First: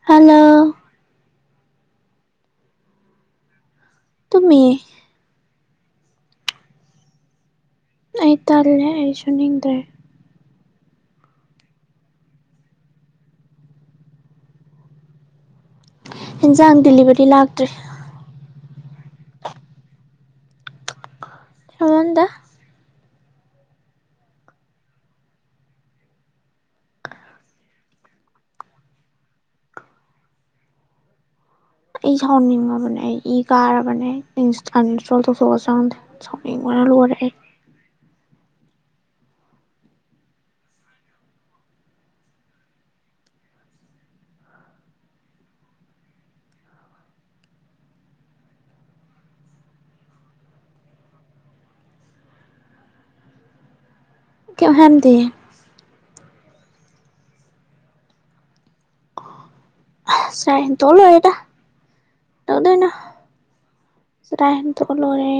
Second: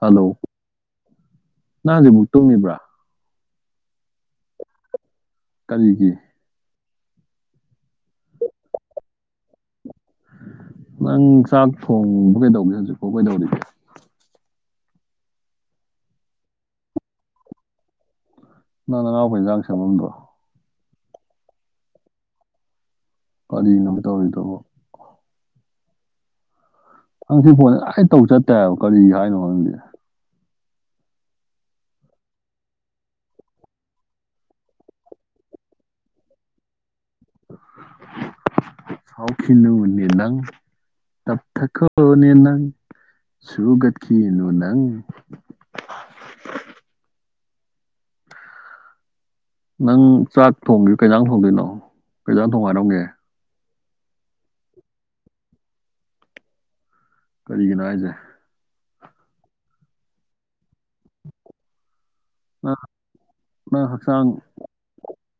hello ꯅꯥ ꯍꯧꯖꯤꯛꯄꯨ ꯇꯨꯝꯃꯤꯕ꯭ꯔꯥ ꯇꯨꯝꯃꯤꯌꯦ ꯀꯔꯤꯒꯤ ꯑꯩ ꯇꯜꯂꯦ ꯑꯩ ꯁꯨꯨꯅꯤꯡꯗ꯭ꯔꯦ ꯅꯪ ꯆꯥꯛ ꯊꯣꯡꯕ ꯀꯩꯗꯧꯒꯦ ꯍꯧꯖꯤꯛꯐꯥꯎ ꯀꯩꯗꯧꯔꯤꯒꯦ ꯑꯦꯟꯁꯥꯡ ꯗꯤꯂꯤꯚꯔꯤ ꯂꯥꯛꯇ꯭ꯔꯤ ꯅꯪ ꯅꯅꯥꯎꯄ ꯏꯟꯁꯥꯡ ꯁꯦꯝꯂꯝꯗ꯭ꯔꯣ ꯁꯦꯝꯍꯜꯗꯦ ꯀꯔꯤꯅꯣꯕ ꯇꯧꯔꯤꯗꯨꯕꯣ ꯅꯪꯁꯤ ꯐꯣꯟ ꯉꯁꯥꯢ ꯇꯧ ꯆꯠꯇꯦ ꯍꯥꯢꯕ ꯀꯔꯤ ꯍꯥꯏꯅꯣ ꯈꯪꯗꯦ ꯑꯩ ꯁꯥꯎꯅꯤꯡꯉꯕꯅꯦ ꯑꯩ ꯏ ꯀꯥꯔꯕꯅꯦ ꯏꯟꯁꯇ ꯎꯟꯁ꯭ꯇꯣꯜ ꯇꯧꯊꯣꯛꯑꯁꯤꯔ ꯈꯪꯗꯦ ꯁꯥꯎꯅꯤꯡꯕ ꯑꯩ ꯂꯣꯔꯦ ꯑꯩ ꯁꯥꯎ ꯈꯤꯅꯨꯅꯦ ꯅꯪ ꯇꯞꯊꯈꯣꯅꯦ ꯅꯪ ꯁꯨꯒꯠꯈꯤꯅꯨ ꯅꯪ ꯅꯪ ꯆꯥꯛ ꯊꯣꯡꯒꯤ ꯀꯩꯖꯥꯡ ꯊꯣꯡꯗꯣꯏꯅꯣ ꯀꯩꯖꯥꯡ ꯊꯣꯡꯉꯨ ꯍꯥꯏꯔꯝꯒꯦ ꯀꯦꯝꯍꯥꯢꯔꯝꯗꯦꯍꯦ ꯀꯔꯤꯒꯤꯅꯣ ꯍꯥꯏꯁꯦ ꯆꯥꯔ ꯍꯦꯟꯇꯣꯛꯑ ꯂꯣꯢꯔꯦꯗ ꯅꯪ ꯀꯩꯗꯧꯗꯣꯏꯅꯣ ꯅꯪ ꯍꯛꯆꯥꯡ ꯆꯔꯥ ꯍꯦꯟꯇꯣꯛꯑ ꯂꯣꯏꯔꯦ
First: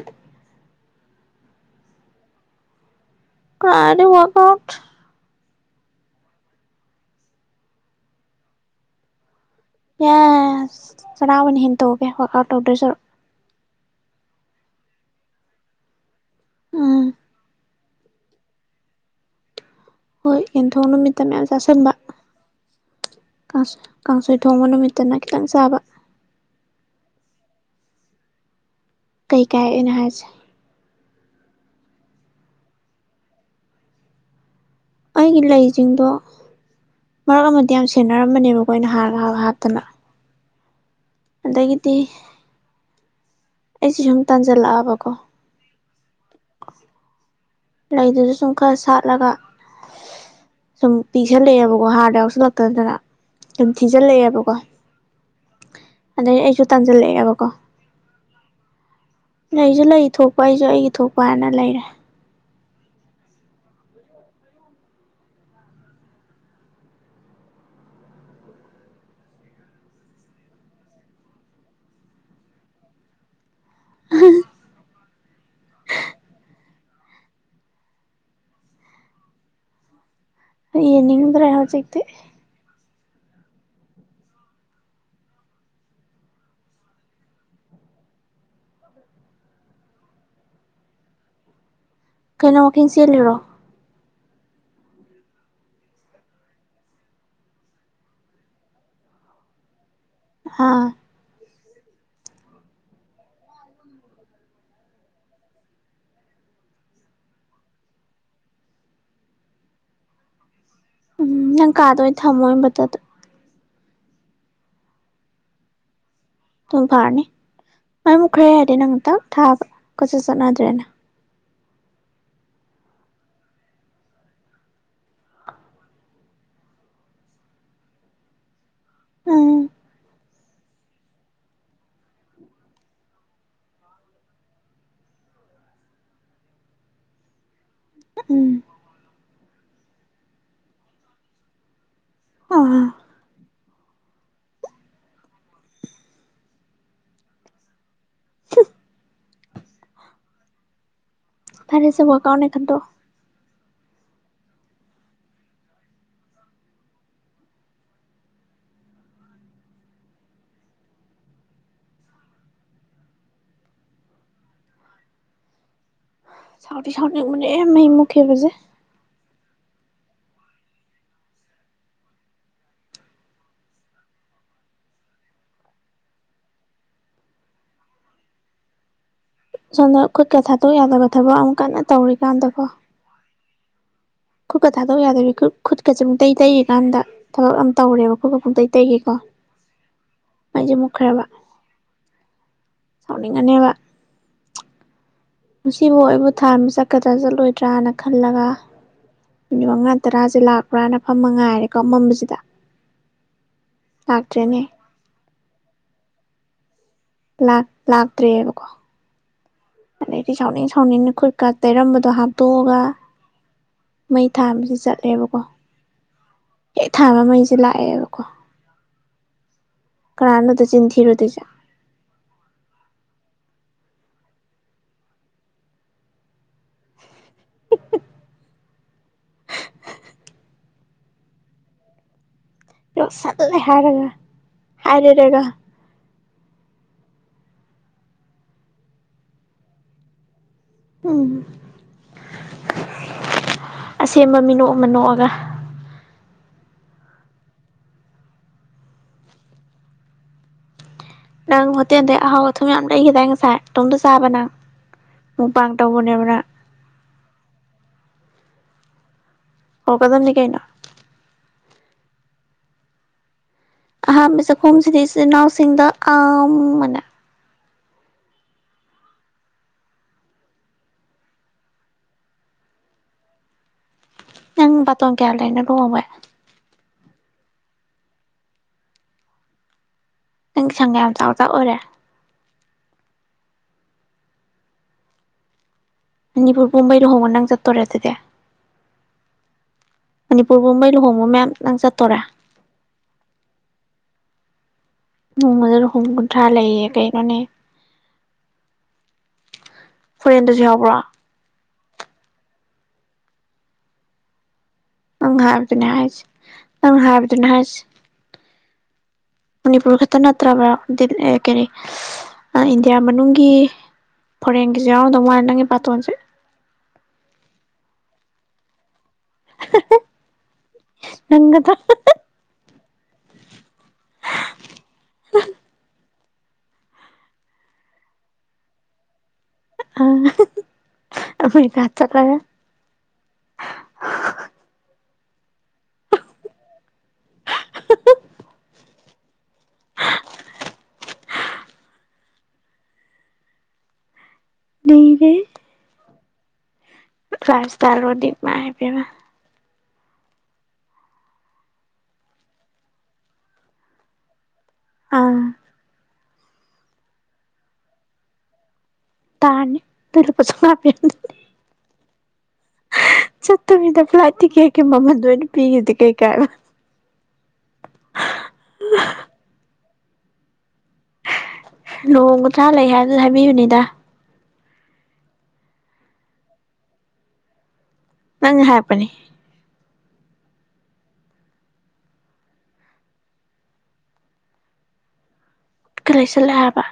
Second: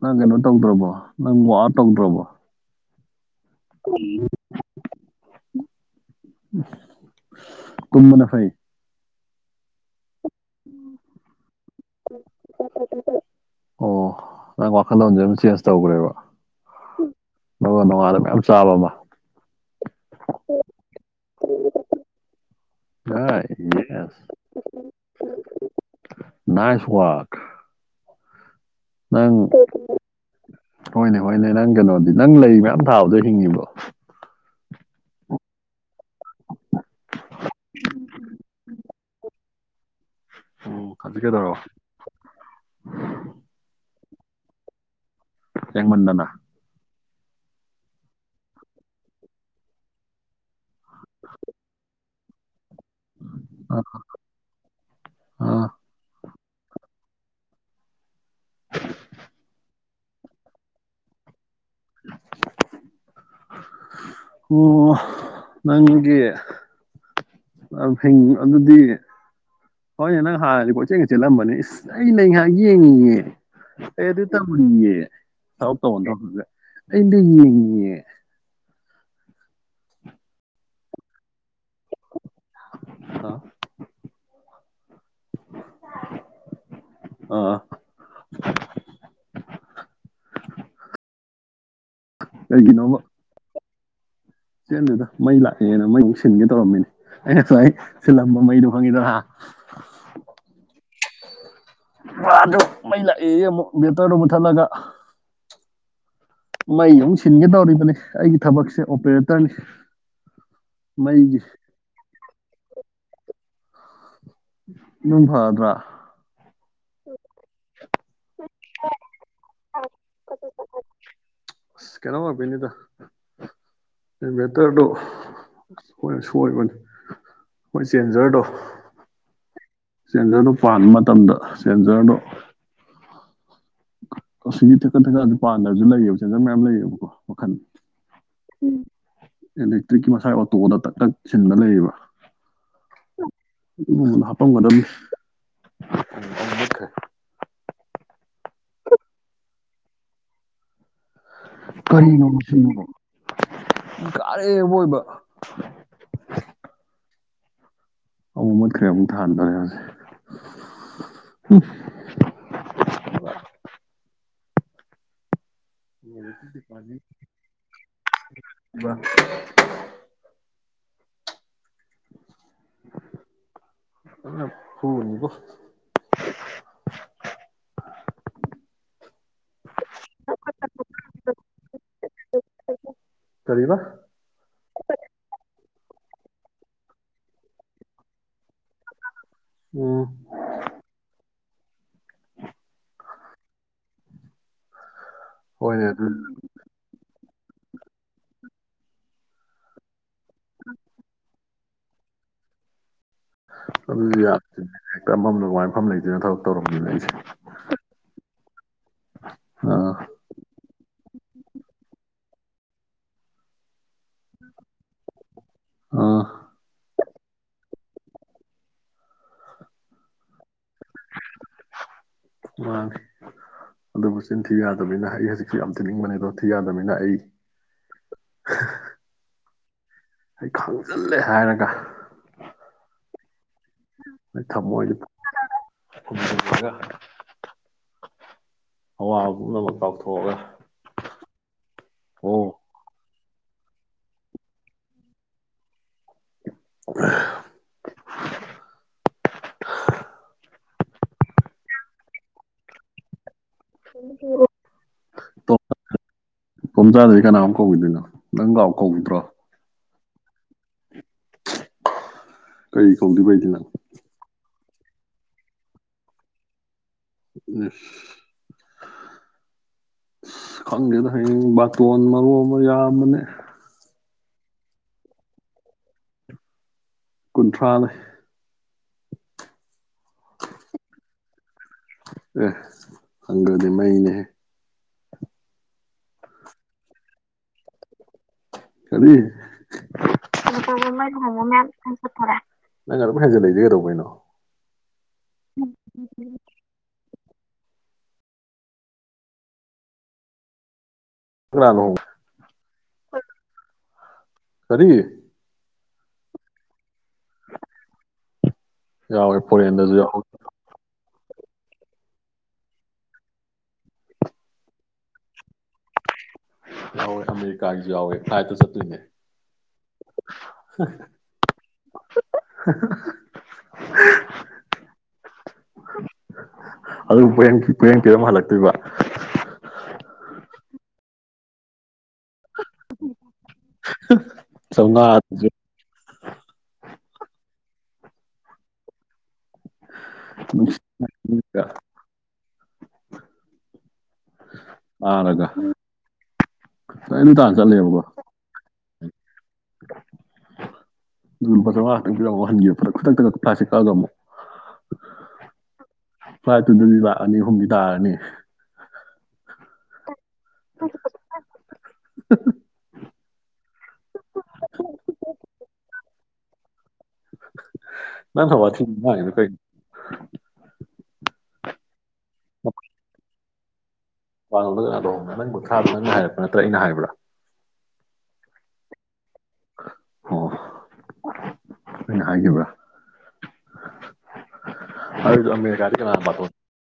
ꯅꯪ ꯀꯩꯅꯣ ꯇꯧꯗ꯭ꯔꯕꯣ ꯅꯪ ꯋꯥꯛ ꯑꯥꯎꯠ ꯇꯧꯗ꯭ꯔꯕꯣ ꯀꯔꯥꯏꯗꯩ ꯋꯥꯛ ꯑꯥꯎꯠ ꯇꯨꯝꯕꯅ ꯐꯩ ꯌꯦꯁ ꯆꯥꯔ ꯑꯣꯏꯅ ꯍꯦꯟꯇꯣꯛꯑꯒꯦ ꯋꯥꯛꯑꯥꯎꯠ ꯇꯧꯗꯣꯏ ꯁꯔꯨꯛ ꯑꯣ ꯅꯪ ꯋꯥꯈꯜꯗꯂꯣꯟꯁꯦ ꯃꯨꯛ ꯆꯦꯟꯖ ꯇꯧꯈ꯭ꯔꯦꯕ ꯎꯝ ꯑꯗꯨꯒ ꯅꯣꯡꯉꯥꯜꯒ ꯃꯌꯥꯝ ꯆꯥꯕ ꯑꯃ ꯍꯣꯏ ꯌꯦꯟꯊꯣꯡ ꯅꯨꯃꯤꯠꯇ ꯃꯌꯥꯝ ꯆꯥꯁꯤꯟꯕ ꯌꯥꯏ ꯀꯥꯡ ꯌꯦꯁ ꯀꯥꯡꯁꯣꯏ ꯊꯣꯡꯕ ꯅꯨꯃꯤꯠꯇꯅ ꯈꯤꯇꯪ ꯆꯥꯕ ꯅꯥꯏꯁ ꯋꯥꯛ ꯅꯪ ꯀꯩ ꯀꯥꯏ ꯑꯩꯅ ꯍꯥꯏꯁꯦ ꯍꯣꯏꯅꯦ ꯍꯣꯏꯅꯦ ꯅꯪ ꯀꯩꯅꯣꯗꯤ ꯅꯪ ꯂꯩ ꯃꯌꯥꯝ ꯊꯥꯕꯗꯣ ꯍꯤꯡꯉꯤꯕꯣ ꯑꯩꯒꯤ ꯂꯩꯁꯤꯡꯗꯣ ꯃꯔꯛ ꯑꯃꯗꯤ ꯌꯥꯝ ꯁꯦꯟꯅꯔꯝꯕꯅꯦꯕ ꯀꯣ ꯑꯩꯅ ꯍꯥ ꯍꯥꯞꯍꯥꯞꯇꯅ ꯑꯣ ꯍꯧꯖꯤꯛ ꯀꯩꯗꯧꯔꯕ ꯑꯩꯁꯦ ꯁꯨꯝ ꯇꯟꯖꯤꯜꯂꯛꯑꯕꯀꯣ ꯁꯦꯡꯃꯟꯗꯅ ꯂꯩꯗꯨꯁꯨ ꯁꯨꯝ ꯈꯥꯔ ꯁꯥꯠꯂꯒ ꯁꯨꯝ ꯄꯤꯛꯁꯤꯜꯂꯛꯑꯦꯕꯀꯣ ꯍꯥꯔꯗꯣ ꯌꯥꯎꯁꯤꯜ ꯇꯗꯅ ꯑꯗꯨꯝ ꯑ ꯊꯤꯖꯤꯜꯂꯛꯑꯦꯕꯀꯣ ꯑꯥ ꯑꯗꯩ ꯑꯩ ꯁꯨ ꯇꯟꯖꯜꯂꯛ ꯑꯦꯕꯀꯣ ꯂꯩꯁꯨ ꯂꯩ ꯊꯣꯛꯄ ꯑꯩꯁꯨ ꯑꯩꯒꯤ ꯊꯣꯛꯄ ꯍꯥꯏꯅ ꯂꯩꯔꯦ ꯑꯣ ꯅꯪꯒꯤ ꯥꯌꯥꯝ ꯐꯩ ꯑꯗꯨꯗꯤ ꯍꯣꯏꯅꯦ ꯅꯪ ꯍꯥꯟꯅꯗꯤ ꯀꯣꯏꯆꯦꯟꯒ ꯆꯤꯜꯂꯝꯕꯅꯦ ꯏꯁ ꯑꯩ ꯂꯩ ꯉꯥꯏꯍꯥꯛ ꯌꯦꯡꯉꯤꯒꯦ ꯑꯩ ꯑꯗꯨ ꯇꯧꯔꯤꯌꯦ [unintelligible] ꯑꯩ ꯂꯩ ꯌꯦꯡꯉꯤꯌꯦ ꯂꯩ ꯌꯦꯡꯅꯤꯡꯗ꯭ꯔꯦ ꯍꯧꯖꯤꯛꯇꯤ [unintelligible] ꯑꯥ [inaudible] ꯀꯩꯅꯣ ꯅꯪ ꯋꯥꯀꯤꯡ ꯀꯩꯒꯤꯅꯣꯕ ꯆꯦꯜꯂꯤꯔꯣ ꯆꯦꯟꯗꯦꯗ ꯃꯩ ꯂꯥꯛꯑꯦꯅ ꯃꯩ ꯃꯨꯛ ꯁꯤꯟꯒꯦ ꯇꯧꯔꯝꯃꯤꯅꯦ ꯑꯩꯅ ꯉꯁꯥꯏ ꯁꯤꯜꯂꯝꯕ ꯃꯩꯗꯨ ꯈꯪꯉꯤꯗꯅ [inaudible] ꯑꯥ ꯋꯥꯗꯨ ꯃꯩ ꯂꯥꯛꯑꯦꯌꯦ ꯑꯃꯨꯛ ꯕꯦꯇ꯭ꯔꯗꯨ ꯃꯨꯊꯠꯂꯒ ꯃꯩ ꯑꯃꯨꯛ ꯁꯤꯟꯒꯦ ꯇꯧꯔꯤꯕꯅꯤ ꯑꯩꯒꯤ ꯊꯕꯛꯁꯦ ꯑꯣꯄ꯭ꯔꯦꯇꯔꯅꯤ ꯎꯝ ꯅꯪ ꯀꯥꯗ ꯑꯣꯏꯅ ꯊꯝꯃꯣ ꯏꯟꯚꯥꯏꯇ꯭ꯔꯗꯣ ꯑꯗꯨ ꯐꯔꯗ꯭ꯔꯥ ꯑꯗꯨꯝ ꯐꯥꯔꯅꯤ ꯃꯩ ꯃꯨꯛꯈ꯭ꯔꯦ ꯍꯥꯏꯔꯗꯤ ꯅꯪꯅ ꯗꯛ ꯊꯥꯕ ꯀꯣꯏꯆꯠ ꯆꯠꯅꯗ꯭ꯔꯦꯅ ꯑꯁ ꯀꯩꯅꯣ [unintelligible] ꯏꯟꯚꯦꯇꯔꯗꯣ ꯑꯈꯣꯏꯅ ꯁꯣꯏꯕꯅꯤ ꯃꯣꯏ ꯆꯦꯟꯖꯔꯗꯣ ꯎꯝ ꯆꯦꯟꯖꯔꯗꯣ ꯄꯥꯟꯕ ꯃꯇꯝꯗ ꯆꯦꯟꯖꯔꯗꯣ ꯑꯁꯤꯒꯤ ꯊꯛꯀꯠ ꯊꯛꯇꯦꯗꯨ ꯄꯥꯟꯗꯕꯁꯨ ꯂꯩꯌꯦꯕ ꯆꯦꯟꯖꯔ ꯃꯌꯥꯝ ꯂꯩꯌꯦꯕꯀꯣ ꯃꯈꯜ ꯎꯝ ꯏꯂꯦꯛꯇ꯭ꯔꯤꯛꯀꯤ ꯃꯁꯥꯏ ꯑꯣꯇꯣꯗ ꯇꯛ ꯇꯛ ꯁꯤꯟꯕ ꯂꯩꯌꯦꯕ ꯑꯥ ꯑꯗꯨꯒꯨꯝꯕꯗꯣ ꯍꯥꯄꯝꯒꯗꯝꯃꯤ ꯑꯃꯨꯛ ꯃꯨꯠꯈ꯭ꯔꯦ ꯍꯝ ꯐꯔꯦꯁꯦ ꯀꯔꯤꯅꯣ ꯋꯥꯛꯑꯥꯎꯠꯅꯦ ꯈꯟꯗꯣꯛꯑꯣ ꯅꯆꯤꯟꯗꯨꯕꯣ ꯏꯀꯥꯔꯦ ꯑꯑꯣꯏꯕ ꯑꯃꯨꯛ ꯃꯠꯈ꯭ꯔꯦ ꯑꯃꯨꯛ ꯊꯥꯟꯗꯣꯔꯦ ꯍꯧꯖꯤꯛ [inaudible] ꯉꯁꯤꯗꯤ ꯁꯥꯎꯗꯤ ꯏꯕꯥꯅꯤ ꯁꯥꯎꯅꯤꯡꯕꯅꯦ ꯃꯩ ꯃꯨꯠꯈꯤꯕꯁꯦ ꯏꯕꯥꯅꯤ [inaudible] ꯐꯖꯅ ꯐꯨꯔꯅꯤꯕꯨ [inaudible] ꯁꯣꯝꯗ ꯈꯨꯠꯀ ꯊꯥꯗꯣꯛ ꯌꯥꯗꯕ ꯊꯕꯛ ꯑꯃ ꯀꯟꯅ ꯇꯧꯔꯤꯀꯥꯟꯗꯀꯣ ꯀꯔꯤꯕ ꯈꯨꯠꯀ ꯊꯥꯗꯣꯛ ꯌꯥꯗꯕꯤ ꯈꯨꯠ ꯈꯨꯠꯀꯁꯦ ꯄꯨꯡꯇꯩ ꯇꯩꯌꯦꯀꯥꯟꯗ ꯊꯕꯛ ꯑꯃ ꯇꯧꯔꯦꯕ ꯈꯨꯠꯀ ꯄꯨꯡꯇꯩ ꯇꯩꯒꯩꯀꯣ ꯎꯝ ꯃꯩꯖꯦ ꯃꯨꯠꯈ꯭ꯔꯦꯕ ꯁꯥꯎꯅꯤꯡꯉꯅꯦꯕ ꯍꯣꯏꯅꯦ ꯉꯁꯤꯕꯨ ꯑꯗꯨ ꯑꯩꯕꯨ ꯊꯥꯟꯕ ꯆꯠꯀꯗ꯭ꯔꯥ ꯆꯠꯂ ꯂꯣꯏꯗ꯭ꯔꯥꯅ ꯈꯜꯂꯒ ꯃꯤꯅꯤꯠ ꯃꯉꯥ ꯇꯔꯥꯁꯦ ꯂꯥꯛꯄ꯭ꯔꯥꯅ ꯐꯝ ꯉꯥꯏꯔꯦ ꯀꯝ ꯃꯝꯕꯁꯤꯗ ꯑꯗꯨꯗꯤ ꯌꯥꯗꯦꯅꯦ ꯍꯦꯛꯇ ꯑꯃꯝꯕꯗꯨꯗ ꯀꯃꯥꯏ ꯐꯝꯃ ꯂꯩꯗꯣꯏꯅꯣ ꯊꯕꯛ ꯇꯧꯔꯝꯃꯤꯕ ꯑꯩꯁꯦ ꯂꯥꯛ ꯂꯥꯛꯇ꯭ꯔꯦꯕꯀꯣ ꯑꯥ ꯑꯗꯩꯗꯤ ꯁꯥꯎꯅꯤꯡ ꯁꯥꯎꯅꯤꯡꯅ ꯈꯨꯠ ꯀ ꯇꯩꯔꯝꯕꯗꯣ ꯍꯥꯞꯇꯣꯛꯑꯒ ꯃꯩ ꯊꯥꯟꯕꯁꯦ ꯆꯠꯂꯦꯕꯀꯣ ꯑ ꯍꯦꯛꯊꯥꯟꯕ ꯃꯩꯁꯦ ꯂꯥꯛꯑꯦꯕꯀꯣ ꯀꯅꯥꯅꯣꯗ ꯆꯤꯟꯊꯤꯔꯣꯏꯗꯣꯏꯖꯦ ꯃꯥꯅꯤ ꯑꯗꯨꯕꯨ ꯆꯤꯟꯊꯤ ꯌꯥꯗꯕꯅꯤꯅ ꯑꯩ ꯍꯧꯖꯤꯛꯇꯤ ꯌꯥꯝ ꯊꯤꯅꯤꯡꯕꯅꯦ ꯑꯗꯣ ꯊꯤ ꯌꯥꯗꯕꯅꯤꯅ ꯑꯩ [inaudible] ꯈꯥꯡꯖꯤꯜꯂꯦ ꯍꯥꯏꯔꯒ ꯁꯜꯂꯦ ꯍꯥꯏꯔꯒ ꯑꯩ ꯊꯃꯣꯏꯗ ꯍꯥꯏꯔꯔꯒ [inaudible] ꯑꯋꯥꯕ ꯄꯨꯝꯅꯃꯛ ꯀꯥꯎꯊꯣꯛꯑꯒ ꯎꯝ ꯑꯣ ꯑꯁꯦꯡꯕ ꯃꯤꯅꯣꯛꯑ ꯑꯃ ꯅꯣꯛꯑꯒ [unintelligible] ꯅꯪ ꯍꯣꯇꯦꯟꯗꯩ ꯑꯍꯥꯎꯑꯊꯨꯝ ꯌꯥꯝ ꯂꯩꯒꯤꯗꯥꯏ ꯉꯁꯥꯏ ꯅꯇꯣꯝꯗ ꯆꯥꯕꯅꯪ ꯃꯨꯛ ꯇꯣꯝ ꯄꯥꯡ ꯇꯧꯕꯅꯦꯕꯅꯪ ꯀꯧꯒꯤꯗꯣꯏꯅ ꯅꯪ ꯂꯥꯎ ꯀꯧꯒꯤꯗ꯭ꯔꯣ ꯀꯧꯔꯠꯀꯗꯝꯅꯤ ꯀꯩꯆꯣ ꯀꯔꯤ ꯀꯧꯗꯨꯏꯕ ꯑꯩꯗꯤ ꯅꯪ ꯑꯍꯥꯟꯕ ꯆꯥꯛꯈꯨꯝꯁꯤꯗꯤ ꯏꯆꯤꯟ ꯏꯅꯥꯎꯁꯤꯡꯗ ꯑꯥꯝ ꯑꯅ ꯎꯝ ꯈꯪꯗꯦꯗ ꯍꯌꯦꯡ ꯕꯥꯇꯣꯟ ꯃꯔꯣꯟꯃ ꯌꯥꯝꯕꯅꯦ ꯅꯪ ꯕꯥꯇꯣꯟ ꯀꯌꯥ ꯂꯩꯅꯣ ꯂꯨꯍꯣꯡꯕꯩ ꯀꯨꯟꯊ꯭ꯔꯥ ꯂꯩ ꯅꯪ ꯁꯪꯒ ꯌꯥꯝ ꯆꯥꯎꯖꯥ ꯑꯣꯏꯔꯦ ꯑꯦ ꯁꯪꯒꯗꯤ ꯃꯩꯅꯦꯍꯦ ꯃꯅꯤꯄꯨꯔ ꯄꯨꯝꯕꯩ ꯂꯨꯍꯣꯡꯕ ꯅꯪ ꯆꯠꯇꯣꯔꯦ ꯑꯗꯨꯗꯤ ꯀꯔꯤ ꯃꯅꯤꯄꯨꯔ ꯄꯨꯝꯕꯩ ꯂꯨꯍꯣꯡꯕ ꯃꯌꯥꯝ ꯅꯪ ꯆꯠꯇꯣꯔꯦ ꯅꯪ ꯑꯗꯨꯝ ꯍꯦꯟꯖꯤꯜꯂꯛꯏꯖꯦ ꯀꯩꯗꯧꯕꯩꯅꯣ ꯅꯣꯡꯃꯗ ꯂꯨꯍꯣꯡꯕ ꯀꯨꯟꯊ꯭ꯔꯥ ꯂꯩꯌꯦ ꯀꯩꯅꯣꯅꯦ ꯐꯣꯔꯦꯟꯗꯁꯨ ꯌꯥꯎꯕ꯭ꯔꯣ ꯀꯅ ꯂꯨꯍꯣꯡꯒꯦ ꯀꯔꯤ ꯑꯗꯨꯅꯦ ꯍꯥꯏꯖꯦ ꯅꯪ ꯍꯥꯏꯕꯗꯨꯅꯦ ꯍꯥꯏꯁꯦ ꯌꯥꯎꯋꯦ ꯐꯣꯔꯦꯟꯗꯁꯨ ꯃꯅꯤꯄꯨꯔ ꯈꯇ ꯌꯥꯎꯍꯧꯋꯦ ꯅꯠꯇ꯭ꯔꯕ꯭ꯔꯥ ꯗꯤꯞ ꯑꯦ ꯀꯔꯤ ꯑꯥ ꯏꯟꯗꯤꯌꯥ ꯃꯅꯨꯡꯒꯤ ꯐꯣꯔꯦꯟꯒꯤꯖꯨ ꯌꯥꯎꯔꯝꯗꯧ ꯃꯥꯟ ꯅꯪꯒꯤ ꯕꯥꯇꯣꯟꯖꯦ ꯌꯥꯎꯋꯦ ꯑꯃꯦꯔꯤꯀꯥꯒꯤꯖꯨ ꯌꯥꯎꯋꯦ ꯐ꯭ꯂꯥꯏꯠꯇ ꯆꯠꯇꯣꯏꯅꯦ ꯍ ꯍ ꯅꯪꯒꯗ꯭ꯔꯥ ꯍ ꯍ ꯑꯗꯨꯕꯨ ꯄꯣꯌꯦꯡ ꯄꯣꯌꯦꯡ ꯄꯤꯔꯝꯃ ꯍꯜꯂꯛꯇꯣꯏꯕ ꯑꯐ꯭ꯔꯤꯀꯥ ꯆꯧꯉꯥ ꯑꯗꯨꯖꯨ ꯅꯨꯡꯁꯤꯠꯅ ꯅꯨꯃꯤꯠꯇꯥ ꯄꯥꯔꯒ ꯔꯥꯏꯁꯇꯥꯥꯔꯣꯗꯤ ꯃꯥꯏ ꯄꯦꯝꯃꯥ [inaudible] ꯗꯨꯒ ꯂꯨꯄꯥ ꯆꯧꯉꯥ ꯈꯇꯪ ꯄꯤꯔꯝꯃ ꯍꯟꯒꯤꯕ ꯈꯨꯗꯛꯇꯒ ꯐ꯭ꯂꯥꯏꯠꯁꯦ ꯀꯛꯑꯒ ꯑꯃꯨꯛ ꯑꯥ ꯐ꯭ꯂꯥꯏꯠ ꯇꯨꯗꯗꯤ ꯂꯥꯛ ꯑꯅꯤ ꯍꯨꯝꯗꯤ ꯇꯥꯔꯅꯤ ꯇꯥꯔꯅꯤ ꯇ ꯂꯨꯄꯥ ꯆꯧꯉꯥ ꯄꯤꯔꯝꯗꯨꯗꯤ ꯍ ꯍ ꯆꯠꯇꯕꯤꯗꯥ ꯐ꯭ꯂꯥꯏꯠ ꯇꯤꯛꯀꯦꯠ ꯀꯤ ꯃꯃꯟꯗꯣ ꯑꯣꯏꯅ ꯄꯤꯒꯤꯕꯗꯤ ꯀꯩ ꯀꯥꯏꯕ ꯅꯪꯅ ꯋꯥꯊꯤ ꯉꯥꯡꯉꯤꯗꯣ ꯀꯩ ꯗꯥ ꯋꯥꯉꯜꯕ ꯌꯥꯗ꯭ꯔꯣ ꯅꯪ ꯄꯣꯊꯥꯗꯣ ꯅꯪꯅ ꯍꯥꯏꯔꯛꯄ ꯅꯠꯇ꯭ꯔꯥ ꯑꯩꯅ ꯍꯥꯏꯕ꯭ꯔꯥ ꯅꯪꯅ ꯍꯥꯏꯔꯛꯄꯅꯤ ꯑꯣ ꯑꯩꯅ ꯍꯥꯏꯒꯤꯕ꯭ꯔꯥ ꯑꯗꯨꯖꯨ ꯑꯃꯦ ꯀꯗꯥꯢ ꯆꯠꯂꯦ ꯍꯥꯏꯕꯥ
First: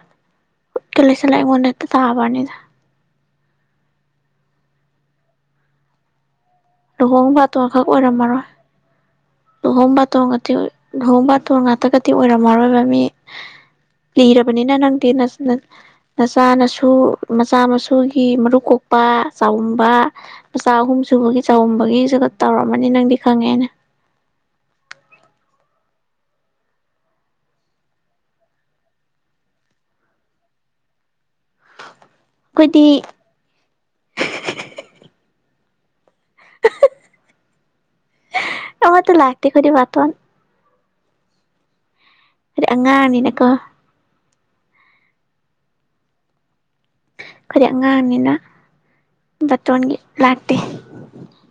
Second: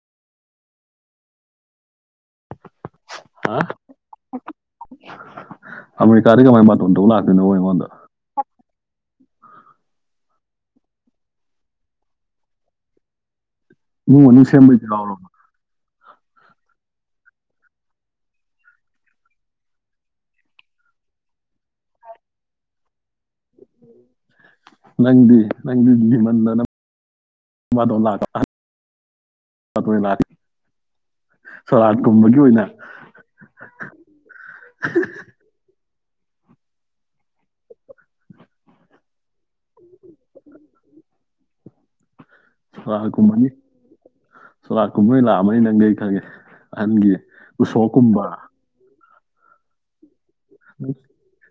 ꯀ ꯂꯩꯁꯤꯜꯂꯦ ꯑꯩꯉꯣꯟꯗ ꯇ ꯇꯥꯕꯋꯥꯅꯤꯗ ꯍꯥ ꯑꯝꯦꯔꯤꯀꯥ ꯀꯩ ꯀꯃꯥꯏꯅ ꯕꯥꯇꯣꯟ ꯇꯧ ꯂꯨꯍꯣꯡ ꯂꯥꯛꯇꯣꯏꯅꯣꯕ ꯕꯥꯇꯣꯟ ꯑꯩꯉꯣꯟꯗ ꯈꯛ ꯑꯣꯏꯔꯝꯃꯔꯣꯏ ꯂꯨꯍꯣꯡ ꯕꯥꯇꯣꯟ ꯉꯇꯤ ꯂꯨꯍꯣꯡ ꯕꯥꯇꯣꯟ ꯉꯥꯇꯒꯗꯤ ꯑꯣꯏꯔꯝꯃꯔꯣꯏꯕ ꯃꯤ ꯏꯃꯨꯡ ꯃꯅꯨꯡ ꯂꯤꯔꯕꯅꯤꯅ ꯁꯦꯝꯕꯩꯁꯨ ꯅꯪ ꯗꯤ ꯌꯥꯎꯔꯕ ꯅꯆ ꯅ ꯃꯆꯥ ꯅꯁꯨ ꯃꯆꯥ ꯃꯁꯨꯒꯤ ꯃꯔꯨ ꯀꯣꯛꯄ ꯆꯥꯎꯝꯕ ꯃꯆꯥ ꯑꯍꯨꯝꯁꯨ ꯕꯨꯡꯉꯣꯒꯤ ꯆꯥꯎꯝꯕꯒꯤꯖꯨꯒ ꯇꯧꯔꯝꯃꯅꯤ ꯅꯪꯗꯤ ꯈꯪꯉꯦ ꯑꯩꯅ ꯅꯪꯗꯤ ꯅꯪꯗꯤ ꯂꯤꯃꯟꯗꯅ ꯕꯥꯗꯣꯟ ꯂꯥꯛꯄꯀꯥꯟꯗ ꯑꯈꯣꯢ ꯂꯥꯛꯑꯗꯤ ꯁꯣꯔꯥꯠ ꯀꯨꯝꯕꯒꯤ ꯑꯣꯏꯅ ꯑꯩꯈꯣꯏꯗꯤ ꯑꯃꯥꯠ ꯇ ꯂꯥꯛꯇꯦ ꯈꯣꯏꯗꯤ ꯕꯥꯇꯣꯟ ꯗꯤ ꯑꯉꯥꯡꯅꯤꯅꯀꯣ ꯁꯣꯔꯥꯠ ꯀꯨꯝꯕꯩ ꯂꯥꯛꯑꯃꯅꯤ ꯅꯪꯗꯤ ꯑꯩ ꯈꯪꯉꯦ ꯑꯍꯟꯒꯤ ꯎꯁꯣꯞꯀꯨꯝꯕ ꯗꯇꯣꯟꯒꯤ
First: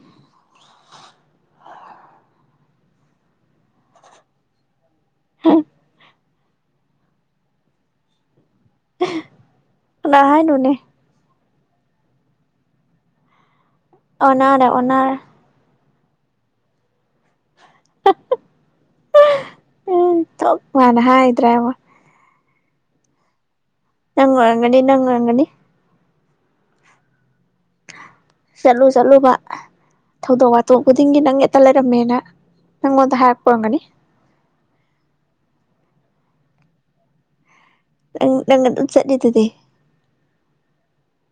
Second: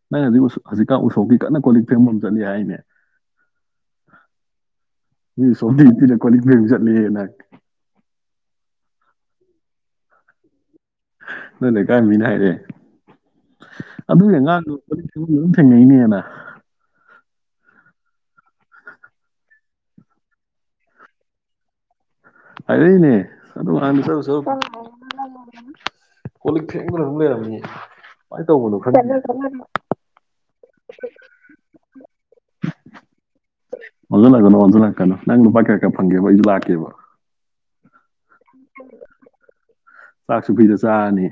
ꯅꯪ ꯅꯪ ꯍꯧꯖꯤꯛ ꯍꯧꯖꯤꯛꯀꯥꯟ ꯎꯁꯣꯞꯀꯤ ꯀꯟꯅ ꯀꯣꯂꯤꯛ ꯐꯦꯡꯕ ꯑꯃ ꯆꯠꯂꯤ ꯍꯥꯏꯅꯦ ꯃꯤ ꯎꯁꯣꯞ ꯊꯤꯔ ꯊꯤꯔ ꯀꯣꯂꯤꯛ ꯐꯦꯡ ꯆꯠꯂꯦ ꯅꯪ ꯀꯅꯥ ꯍꯥꯏꯅꯣꯅꯦ ꯅꯣꯢ ꯂꯩꯀꯥꯏ ꯃꯤꯅ ꯍꯥꯏꯔꯛꯑꯦ ꯑꯗꯨꯒꯤ ꯑꯣꯟꯅꯔꯦ ꯑꯉꯥꯡꯗꯣ ꯑꯗꯨꯝ ꯀꯣꯂꯤꯛ ꯑꯣꯟꯅꯔꯦ ꯐꯦꯡꯕꯝꯗ ꯑꯗꯨꯝ ꯊꯦꯡꯅꯩꯅꯦ ꯅ ꯎꯝ ꯑꯣꯟꯊꯣꯛ ꯃꯥꯅ ꯍꯥꯏꯗ꯭ꯔ ꯌꯦꯡꯎ ꯍꯥꯢꯔꯛꯏꯅꯦ ꯑꯗꯨ ꯑꯉꯥꯡꯗꯨ ꯆꯠꯂꯨ ꯑꯣꯏꯔꯝꯒꯅꯤ ꯆꯠꯂꯨ ꯅꯪ ꯑꯣꯏꯔꯝꯒꯅꯤ ꯀꯣꯂꯤꯛ ꯐꯦꯡꯉ ꯑꯗꯨꯝ ꯂꯩꯔꯝꯅꯤꯌꯦ ꯆꯠꯂꯨ ꯆꯠꯂꯨꯕ ꯊꯧꯗꯣꯛ ꯋꯥꯊꯣꯛ ꯈꯨꯗꯤꯡꯒꯤ ꯅꯪ ꯍꯦꯛꯇ ꯂꯩꯔꯝꯃꯦꯅ ꯅꯪꯉꯣꯟꯗ ꯍꯥꯏꯔꯛꯄ ꯑꯣꯏꯔꯝꯒꯅꯤ ꯃꯪꯉꯟꯂꯛꯀꯅꯣ ꯑꯣꯟꯁꯤꯜꯂꯛꯀꯅꯣ ꯅꯪ ꯂꯨꯄꯥ ꯀꯌꯥ ꯀꯌꯥ ꯐꯪꯒꯦꯕ ꯑꯩꯁꯨ ꯂꯥꯛꯀꯦꯕ ꯅꯪ ꯅꯪ ꯑꯗꯨꯝ ꯆꯠꯂꯤꯗꯨꯗꯤ ꯆꯥꯛꯁꯨ ꯐ꯭ꯔꯤꯗ ꯆꯥꯔꯅꯤ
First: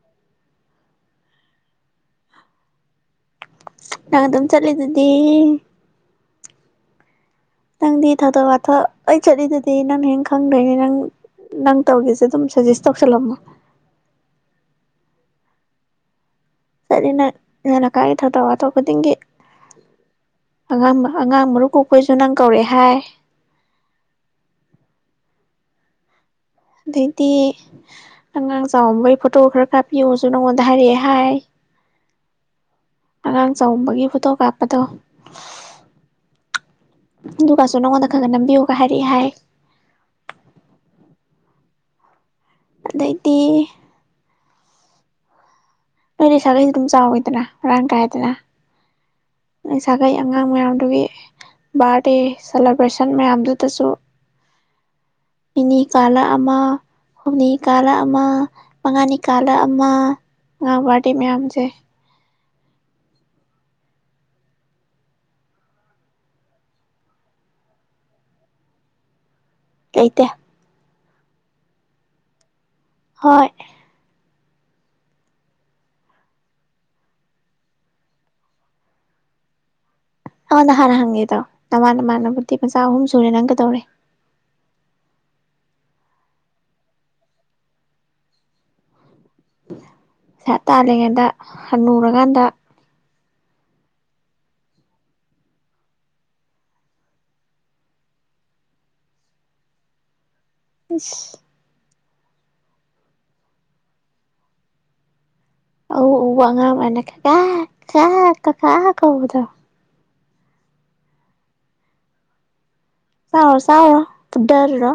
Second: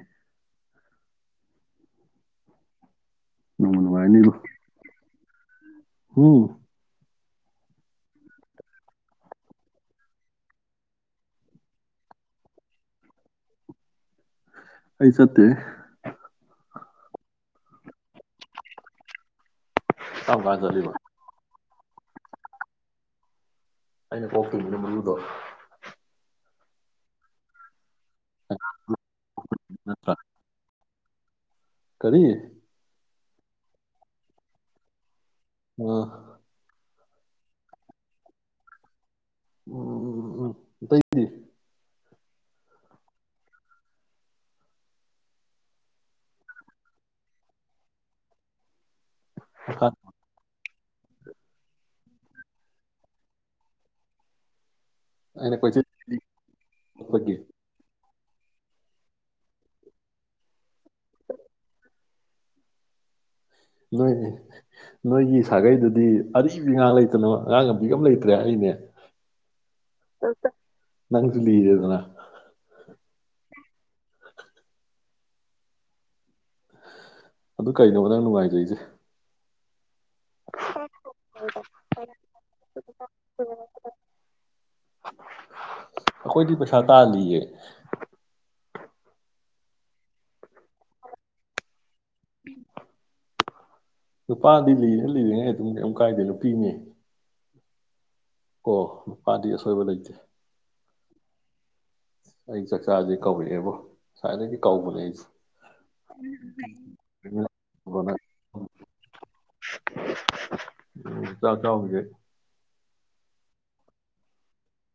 ꯅꯣꯡꯃ ꯅꯪ ꯑꯗꯨꯝ ꯆꯠꯂꯤꯗꯨꯗꯤ ꯍꯝ ꯅꯪꯗꯤ ꯊꯥꯗꯣꯛ ꯋꯥꯊꯣꯛ ꯂꯣꯢ ꯆꯠꯂꯤꯗꯨꯗꯤ ꯅꯪ ꯍꯦꯟ ꯈꯪꯒ꯭ꯔꯦꯅꯦ ꯅꯪ ꯅꯪ ꯇꯧꯒꯦꯁꯨ ꯑꯗꯨꯝ ꯁꯖꯦꯁ ꯇꯧꯁꯜꯂꯝꯃꯣ ꯑꯩ ꯆꯠꯇꯦ ꯆꯠꯂꯤ ꯅꯪ ꯅꯣꯢ ꯂꯩꯀꯥꯏꯒꯤ ꯊꯧꯗꯣꯛ ꯋꯥꯊꯣꯛ ꯈꯨꯗꯤꯡꯒꯤ ꯀꯔꯝ ꯀꯥꯟ ꯆꯠꯂꯤꯕ ꯑꯉꯥꯡ ꯑꯉꯥꯡ ꯃꯔꯨ ꯀꯣꯛꯄ ꯩꯁꯨ ꯅꯪ ꯀꯧꯔꯛꯑꯦ ꯍꯥꯏ ꯑꯩꯅ ꯀꯣꯛꯇꯣꯢꯅꯤꯅ ꯃꯔꯨꯗꯣ ꯑꯗꯩꯗꯤ ꯑꯉꯥꯡ ꯆꯥꯎꯝꯕꯩ ꯐꯣꯇꯣ ꯈꯔ ꯅꯠꯇ꯭ꯔꯥ ꯀꯥꯞꯄꯤꯌꯣꯁꯨ ꯅꯉꯣꯟꯗ ꯍꯥꯏꯔꯛꯑꯦ ꯍꯥꯏ ꯔꯤ ꯑꯉꯥꯡ ꯆꯥꯎꯝꯕꯒꯤ ꯐꯣꯇꯣ ꯀꯥꯞꯄꯗꯣ ꯑꯣ ꯑꯗꯨꯒꯀꯁꯨ ꯅꯉꯣꯟꯗ ꯈꯔ ꯈꯔ ꯅꯝꯕꯤꯌꯨꯒ ꯍꯥꯏꯔꯛꯏ ꯍꯥꯏ ꯎꯝ ꯎꯝ ꯎꯝ ꯑꯇꯩꯗꯤ ꯑꯗꯩꯗꯤ ꯅꯣꯏ ꯂꯩ ꯁꯥꯒꯩꯁꯨ ꯑꯗꯨꯝ ꯆꯥꯎꯋꯦꯗꯅ ꯃꯔꯥꯡ ꯀꯥꯏꯗꯅ ꯅꯣꯏ ꯁꯥꯒꯩ ꯑꯉꯥꯡ ꯃꯌꯥꯝ ꯑꯗꯨꯒꯤ ꯕꯥꯔꯗꯦ ꯁꯦꯂꯦꯕ꯭ꯔꯦꯁꯟ ꯃꯌꯥꯝꯗꯨꯗꯁꯨ ꯑꯩꯅ ꯅꯤꯅꯤ ꯀꯣꯏꯆꯦꯜ ꯆꯦꯜꯂꯤ ꯀꯥꯂꯛ ꯑꯃ ꯍꯨꯝꯅꯤ ꯀꯥꯂ ꯑꯃ ꯑꯃ ꯃꯉꯥꯅꯤ ꯀꯥꯜꯂ ꯑꯃ ꯑꯉꯥꯡ ꯕꯥꯔꯗꯦ ꯃꯌꯥꯝꯁꯦ ꯅꯣꯏꯒꯤ ꯅꯣꯏꯒꯤ ꯁꯥꯒꯩꯗꯨꯗꯤ ꯑꯔꯤꯕꯤ ꯉꯥꯛ ꯂꯩꯗꯅ ꯑꯉꯥꯡ ꯅꯨꯕꯤꯒ ꯑꯝ ꯂꯩꯇ꯭ꯔꯦ ꯍꯥꯢꯅꯦ ꯂꯩꯇꯦ ꯅꯪꯁꯨ ꯂꯤꯔꯦꯗꯅꯥ ꯍꯣꯏ ꯑꯗꯨ ꯀꯩꯅꯣꯕ ꯅꯪ ꯅꯨꯡꯉꯥꯏꯖꯔꯤꯁꯦ ꯑꯩꯉꯣꯟꯗ ꯍꯥꯟꯅ ꯍꯪꯉꯤꯗꯣ ꯅꯃꯥꯟ ꯅꯃꯥꯅꯕꯗꯤ ꯃꯆꯥ ꯑꯍꯨꯝ ꯁꯨꯔꯦ ꯅꯪ ꯀꯩꯗꯧꯔꯤ ꯑꯩꯈꯣꯏꯗꯤ ꯄꯩꯁꯥ ꯇꯥꯜꯂꯤꯌꯦ ꯄꯩꯁ ꯇꯥꯂꯥꯤꯤꯉꯩꯩꯗ ꯍꯅꯨꯔꯀꯥꯟꯗ ꯅꯨꯄꯥꯗꯤ ꯂꯤꯔꯤ ꯂꯤꯔꯤꯉꯩ ꯑꯗꯨꯝ ꯀꯩꯝ ꯀꯥꯏꯗꯦ ꯅꯨꯄꯤꯅꯤ ꯑꯣ ꯅꯨꯄꯥꯗꯤ ꯑꯁꯣꯏꯕ ꯂꯩꯇꯦ ꯏꯁ ꯑꯩ ꯆꯥꯛꯆꯥꯁꯦ ꯀꯧꯔꯛꯑꯦꯕꯣ ꯉꯁꯥꯏꯗꯒꯤ ꯀꯧꯕꯅꯦ ꯑꯩꯁꯦ ꯑꯎ ꯑꯎꯕ ꯑꯉꯥꯡ ꯑꯃꯅ ꯀꯥꯀ ꯀꯥꯀꯥ ꯀꯀꯥ ꯀꯧꯕꯗꯣ ꯆꯥꯛ ꯆꯥꯎꯒꯤꯒꯦ ꯆꯥꯎꯔꯣ ꯆꯥꯎꯔꯣ ꯐꯨꯗꯔꯨꯔꯣ